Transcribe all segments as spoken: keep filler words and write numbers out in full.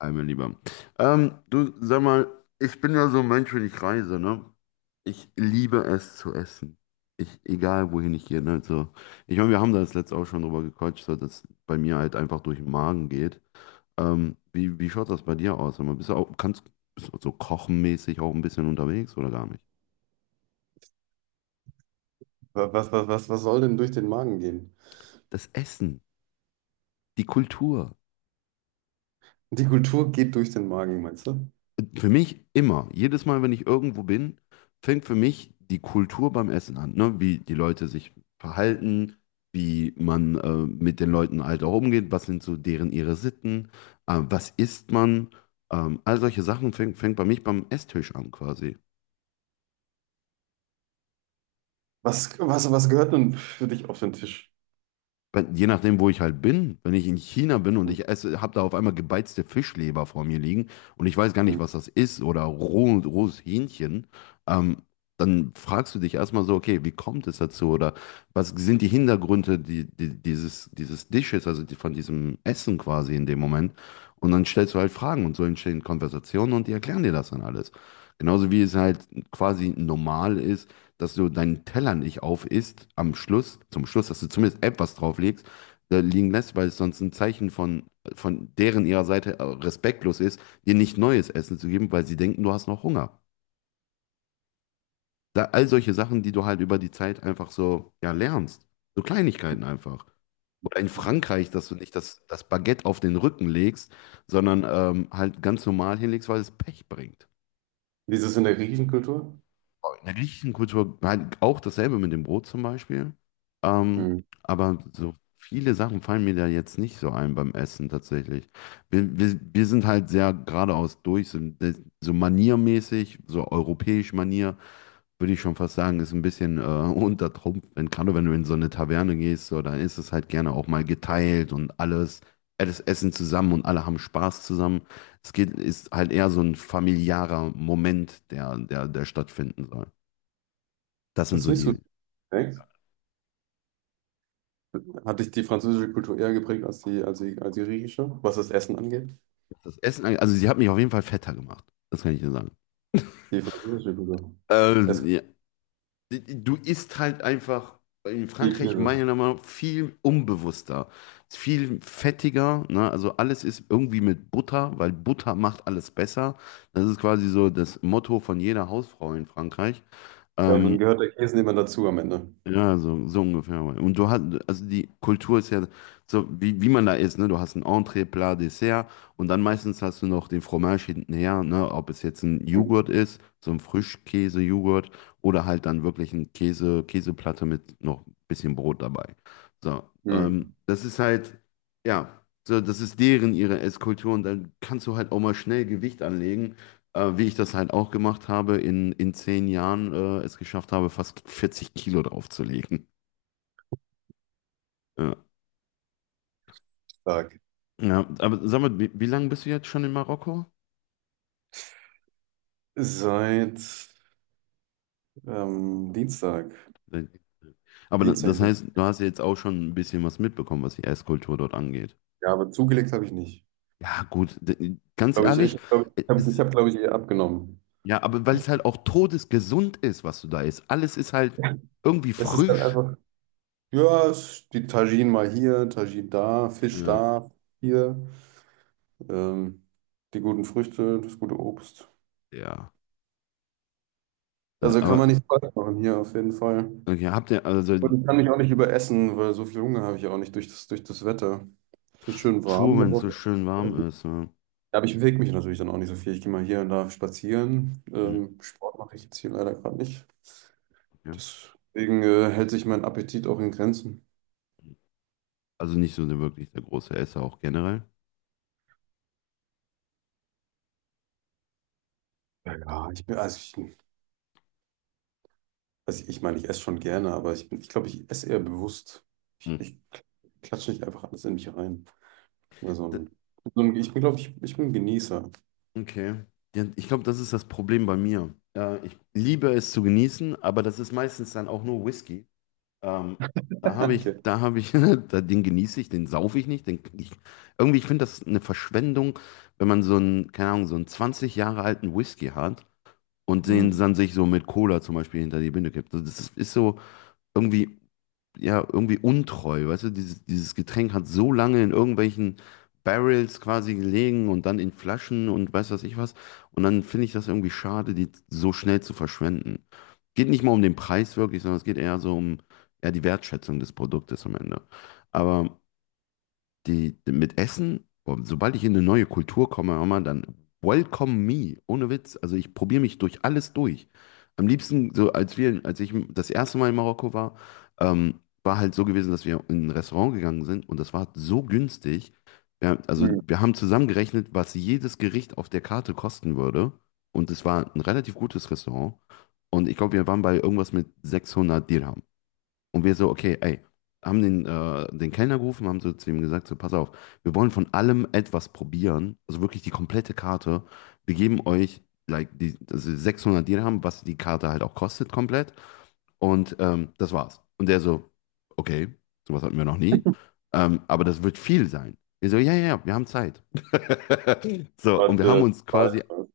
Hi, mein Lieber. Ähm, du, sag mal, ich bin ja so ein Mensch, wenn ich reise, ne? Ich liebe es zu essen. Ich, egal wohin ich gehe, ne? So, ich meine, wir haben da das letzte auch schon drüber gequatscht, so dass bei mir halt einfach durch den Magen geht. Ähm, wie, wie schaut das bei dir aus? Sag mal, bist du auch, kannst, bist du so kochenmäßig auch ein bisschen unterwegs oder gar nicht? Was, was, was, was soll denn durch den Magen gehen? Das Essen, die Kultur. Die Kultur geht durch den Magen, meinst du? Für mich immer, jedes Mal, wenn ich irgendwo bin, fängt für mich die Kultur beim Essen an, ne? Wie die Leute sich verhalten, wie man äh, mit den Leuten halt auch umgeht, was sind so deren ihre Sitten, äh, was isst man, ähm, all solche Sachen fängt, fängt bei mich beim Esstisch an quasi. Was, was, was gehört denn für dich auf den Tisch? Bei- Je nachdem, wo ich halt bin, wenn ich in China bin und ich esse, habe da auf einmal gebeizte Fischleber vor mir liegen und ich weiß gar nicht, Mhm. was das ist oder roh, rohes Hähnchen. ähm, Dann fragst du dich erstmal so, okay, wie kommt es dazu oder was sind die Hintergründe die, die, dieses, dieses Dishes, also die, von diesem Essen quasi in dem Moment. Und dann stellst du halt Fragen und so entstehen Konversationen und die erklären dir das dann alles. Genauso wie es halt quasi normal ist, dass du deinen Teller nicht aufisst am Schluss, zum Schluss, dass du zumindest etwas drauflegst, äh, liegen lässt, weil es sonst ein Zeichen von, von deren ihrer Seite äh, respektlos ist, dir nicht neues Essen zu geben, weil sie denken, du hast noch Hunger. Da, all solche Sachen, die du halt über die Zeit einfach so, ja, lernst. So Kleinigkeiten einfach. Oder in Wie Frankreich, dass du nicht das, das Baguette auf den Rücken legst, sondern ähm, halt ganz normal hinlegst, weil es Pech bringt. ist es in der griechischen Kultur? In der griechischen Kultur halt auch dasselbe mit dem Brot zum Beispiel. Ähm, Mhm. aber so viele Sachen fallen mir da jetzt nicht so ein beim Essen tatsächlich. Wir, wir, wir sind halt sehr geradeaus durch, so, so maniermäßig, so europäisch Manier, würde ich schon fast sagen, ist ein bisschen äh, unter Trumpf. Wenn, gerade wenn du in so eine Taverne gehst, so, dann ist es halt gerne auch mal geteilt und alles, alles Essen zusammen und alle haben Spaß zusammen. Es geht, ist halt eher so ein familiärer Moment, der, der, der stattfinden soll. Das sind Das ist so nicht so die. direkt. Hat dich die französische Kultur eher geprägt als die, als die, als die griechische, was das Essen angeht? Das Essen, angeht- also sie hat mich auf jeden Fall fetter gemacht. Das kann ich dir sagen. Die französische Kultur. Es Ähm, gibt Ja. Du isst halt einfach in viel Frankreich Käse. meiner Meinung nach viel unbewusster, viel fettiger. Ne? Also alles ist irgendwie mit Butter, weil Butter macht alles besser. Das ist quasi so das Motto von jeder Hausfrau in Frankreich. Ja, und dann Ähm, gehört der Käse immer dazu am Ende. Ja, so, so ungefähr. Und du hast, also die Kultur ist ja so, wie, wie man da ist, ne? Du hast ein Entree Plat, Dessert und dann meistens hast du noch den Fromage hintenher, ne? Ob es jetzt ein Mhm. Joghurt ist, so ein Frischkäse-Joghurt oder halt dann wirklich ein Käse, Käseplatte mit noch ein bisschen Brot dabei. So, ähm, Mhm. das ist halt, ja, so, das ist deren, ihre Esskultur und dann kannst du halt auch mal schnell Gewicht anlegen äh, wie ich das halt auch gemacht habe, in, in zehn Jahren äh, es geschafft habe, fast vierzig Kilo draufzulegen. Ja. Stark. Ja, aber sag mal, wie, wie lange bist du jetzt schon in Marokko? Seit ähm, Dienstag. Aber da- Dienstag das bin heißt, ich. du hast ja jetzt auch schon ein bisschen was mitbekommen, was die Esskultur dort angeht. Ja, aber zugelegt habe ich nicht. Ja, gut, d- ganz Glaube ich, ehrlich, ich glaube, ich habe, ich es- hab, glaube ich, eher abgenommen. ja, aber weil es halt auch todesgesund ist, was du da isst. Alles ist halt irgendwie Es ist dann frisch. einfach, ja, es- die Tagine mal hier, Tagine da, Fisch Ja, da, hier, ähm, die guten Früchte, das gute Obst. ja, ja, Also kann aber man nichts falsch machen hier auf jeden Fall. okay, habt ihr, also Und ich kann mich auch nicht überessen, weil so viel Hunger habe ich auch nicht durch das, durch das Wetter. Es wird pff, schön True, warm, da wenn es brauchst so du. schön warm ist. Ja. Ja, aber ich bewege mich natürlich dann auch nicht so viel. Ich gehe mal hier und da spazieren. Mhm, Ähm, Sport mache ich jetzt hier leider gerade nicht. ja. Deswegen äh, hält sich mein Appetit auch in Grenzen. Also nicht so eine wirklich der große Esser auch generell. Ja, ja, ich bin, also ich, also ich meine, ich esse schon gerne, aber ich bin, ich glaube, ich esse eher bewusst. Ich, Hm. ich klatsche nicht einfach alles in mich rein. Immer so D- ein, so ein, ich bin, glaube ich, ich bin ein Genießer. Okay. Ja, ich glaube, das ist das Problem bei mir. Äh, ich liebe es zu genießen, aber das ist meistens dann auch nur Whisky. Ähm, da habe ich, Okay. Da habe ich, da, den genieße ich, den saufe ich nicht. Den, ich, irgendwie, ich finde das eine Verschwendung, wenn man so einen, keine Ahnung, so einen zwanzig Jahre alten Whisky hat und den Hm. dann sich so mit Cola zum Beispiel hinter die Binde kippt. Also das ist, ist so irgendwie. Ja, irgendwie untreu, weißt du, dieses, dieses Getränk hat so lange in irgendwelchen Barrels quasi gelegen und dann in Flaschen und weiß was ich was. Und dann finde ich das irgendwie schade, die so schnell zu verschwenden. Geht nicht mal um den Preis wirklich, sondern es geht eher so um eher die Wertschätzung des Produktes am Ende. Aber die, mit Essen, boah, sobald ich in eine neue Kultur komme, hör mal, dann welcome me, ohne Witz. Also ich probiere mich durch alles durch. Am liebsten, so als wir, als ich das erste Mal in Marokko war, ähm, war halt so gewesen, dass wir in ein Restaurant gegangen sind und das war so günstig. Ja, also Hm. wir haben zusammengerechnet, was jedes Gericht auf der Karte kosten würde. Und es war ein relativ gutes Restaurant. Und ich glaube, wir waren bei irgendwas mit sechshundert Dirham. Und wir so, okay, ey, haben den, äh, den Kellner gerufen, haben so zu ihm gesagt, so, pass auf, wir wollen von allem etwas probieren, also wirklich die komplette Karte. Wir geben euch, like, die, also sechshundert Dirham, was die Karte halt auch kostet komplett. Und ähm, das war's. Und der so, okay, sowas hatten wir noch nie, ähm, aber das wird viel sein. Wir so, ja, ja, ja, wir haben Zeit. So, und wir haben Warte, uns quasi warte,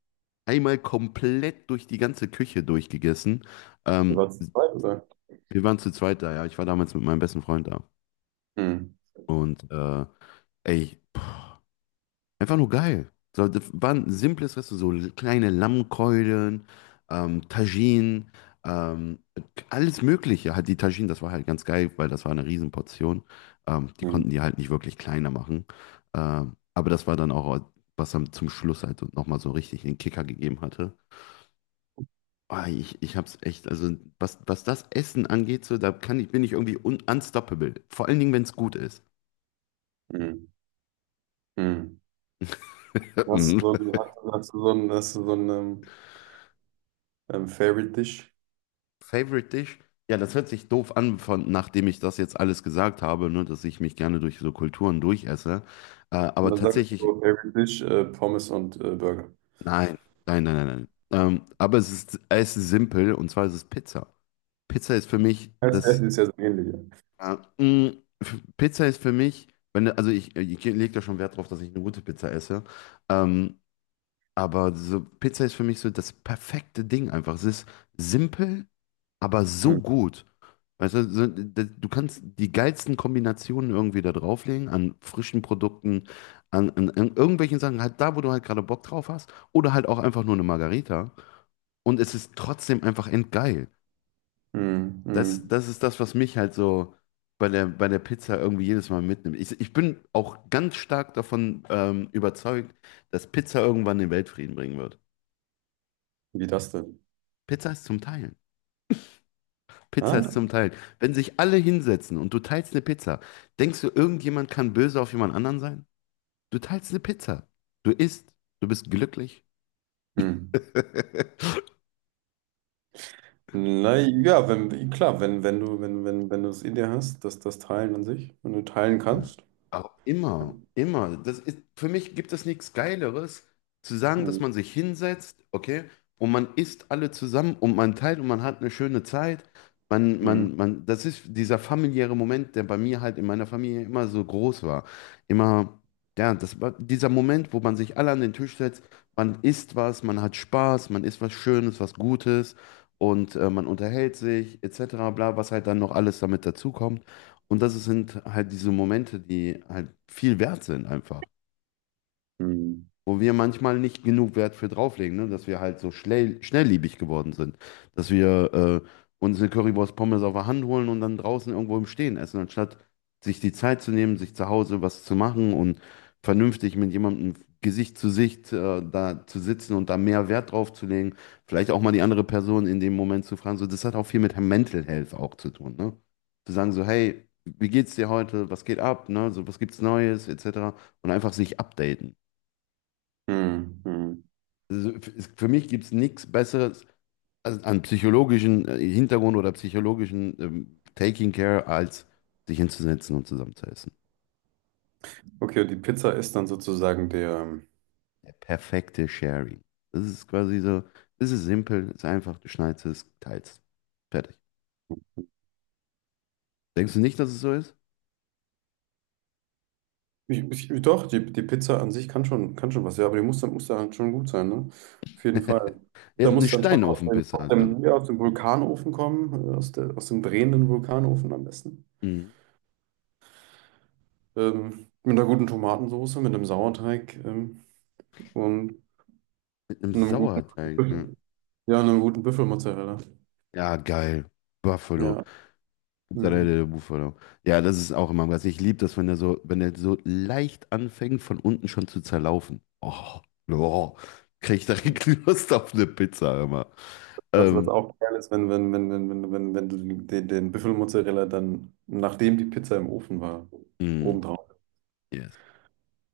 einmal komplett durch die ganze Küche durchgegessen. Ähm, warte, oder? Wir waren zu zweit da, ja. Ich war damals mit meinem besten Freund da. Hm, Und äh, ey, pff, einfach nur geil. So, das war ein simples Restaurant, so kleine Lammkeulen, ähm, Tagine, ähm, alles Mögliche. Hat die Tagine, das war halt ganz geil, weil das war eine Riesenportion. Ähm, die hm, konnten die halt nicht wirklich kleiner machen. Ähm, aber das war dann auch, was dann zum Schluss halt nochmal so richtig den Kicker gegeben hatte. Ah, ich, ich hab's echt, also was, was das Essen angeht, so, da kann ich, bin ich irgendwie un unstoppable. Vor allen Dingen, wenn es gut ist. hm, hm. Mhm. Hast du so ein, hast, du- hast du so ein, hast du so ein ähm, ähm, Favorite Dish? Favorite Dish? Ja, das hört sich doof an, von, nachdem ich das jetzt alles gesagt habe, ne, dass ich mich gerne durch so Kulturen durchesse. Äh, Und Aber dann sagst du tatsächlich, so, Favorite Dish, äh, Pommes und äh, Burger. nein, nein, nein, nein, nein. Ähm, aber es ist, es ist simpel und zwar ist es Pizza. Pizza ist für mich Das das. Essen ist ja so ähnlich, ja. Äh, mh, f- Pizza ist für mich, wenn, du- also ich, ich lege da schon Wert drauf, dass ich eine gute Pizza esse. Ähm, aber so, Pizza ist für mich so das perfekte Ding einfach. Es ist simpel, aber so Hm, gut. Weißt du, so, d- du kannst die geilsten Kombinationen irgendwie da drauflegen, an frischen Produkten, an, an, an irgendwelchen Sachen, halt da, wo du halt gerade Bock drauf hast, oder halt auch einfach nur eine Margarita. Und es ist trotzdem einfach endgeil. hm, hm. Das, das ist das, was mich halt so bei der, bei der Pizza irgendwie jedes Mal mitnimmt. Ich, ich bin auch ganz stark davon ähm, überzeugt, dass Pizza irgendwann den Weltfrieden bringen wird. Wie das denn? Pizza ist zum Teilen. Pizza Ah. ist zum Teilen. Wenn sich alle hinsetzen und du teilst eine Pizza, denkst du, irgendjemand kann böse auf jemand anderen sein? Du teilst eine Pizza. Du isst. Du bist glücklich. Hm. Na ja, wenn, klar, wenn, wenn du, wenn, wenn, wenn du es in dir hast, dass das Teilen an sich, wenn du teilen Ja. kannst. Aber immer, immer. Das ist, für mich gibt es nichts Geileres, zu sagen, dass Hm, man sich hinsetzt, okay, und man isst alle zusammen und man teilt und man hat eine schöne Zeit. Man, hm, man, Man, das ist dieser familiäre Moment, der bei mir halt in meiner Familie immer so groß war. Immer, ja, das war dieser Moment, wo man sich alle an den Tisch setzt, man isst was, man hat Spaß, man isst was Schönes, was Gutes und äh, man unterhält sich, et cetera, bla, was halt dann noch alles damit dazukommt. Und das sind halt diese Momente, die halt viel wert sind einfach, hm, wo wir manchmal nicht genug Wert für drauflegen, ne? Dass wir halt so schnell, schnellliebig geworden sind. Dass wir äh, uns eine Currywurst Pommes auf der Hand holen und dann draußen irgendwo im Stehen essen, anstatt sich die Zeit zu nehmen, sich zu Hause was zu machen und vernünftig mit jemandem Gesicht zu Sicht äh, da zu sitzen und da mehr Wert drauf zu legen. Vielleicht auch mal die andere Person in dem Moment zu fragen. So, das hat auch viel mit Mental Health auch zu tun, ne? Zu sagen so, hey, wie geht's dir heute? Was geht ab? Ne? So, was gibt's Neues? Etc. Und einfach sich updaten. hm, hm. Also f- für mich gibt es nichts Besseres als- an psychologischen äh, Hintergrund oder psychologischen ähm, Taking Care, als sich hinzusetzen und zusammen. Okay, und die Pizza ist dann sozusagen der. Der perfekte Sharing. Das ist quasi so, es ist simpel, es ist einfach, du schneidest es, teilst. Fertig. Denkst du nicht, dass es so ist? Ich, ich, doch, die, die Pizza an sich kann schon, kann schon was, ja, aber die muss dann, muss dann halt schon gut sein, ne? Auf jeden Fall. Ja, Da eine muss dann schon aus dem, Steinofenpizza aus halt dann. dem, ja, aus dem Vulkanofen kommen, äh, aus der, aus dem drehenden Vulkanofen am besten. Mhm. Ähm, mit einer guten Tomatensauce, mit einem Sauerteig, ähm, und Mit einem einem guten. Sauerteig. Ja, Ja, einen guten Büffelmozzarella. ja geil. Buffalo. Ja. Mozzarella Mhm. de Bufalo. Ja, das ist auch immer was. Ich liebe das, wenn der so, wenn der so leicht anfängt, von unten schon zu zerlaufen. Oh, oh, krieg ich direkt Lust auf eine Pizza immer. Was, was Ähm, auch geil ist, wenn, wenn, wenn, wenn, wenn, wenn, wenn du den, den Büffelmozzarella dann, nachdem die Pizza im Ofen war, mm, obendrauf yes,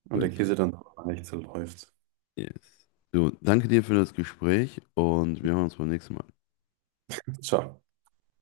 und gut, der Käse dann nicht so läuft. yes. So, danke dir für das Gespräch und wir hören uns beim nächsten Mal. Ciao.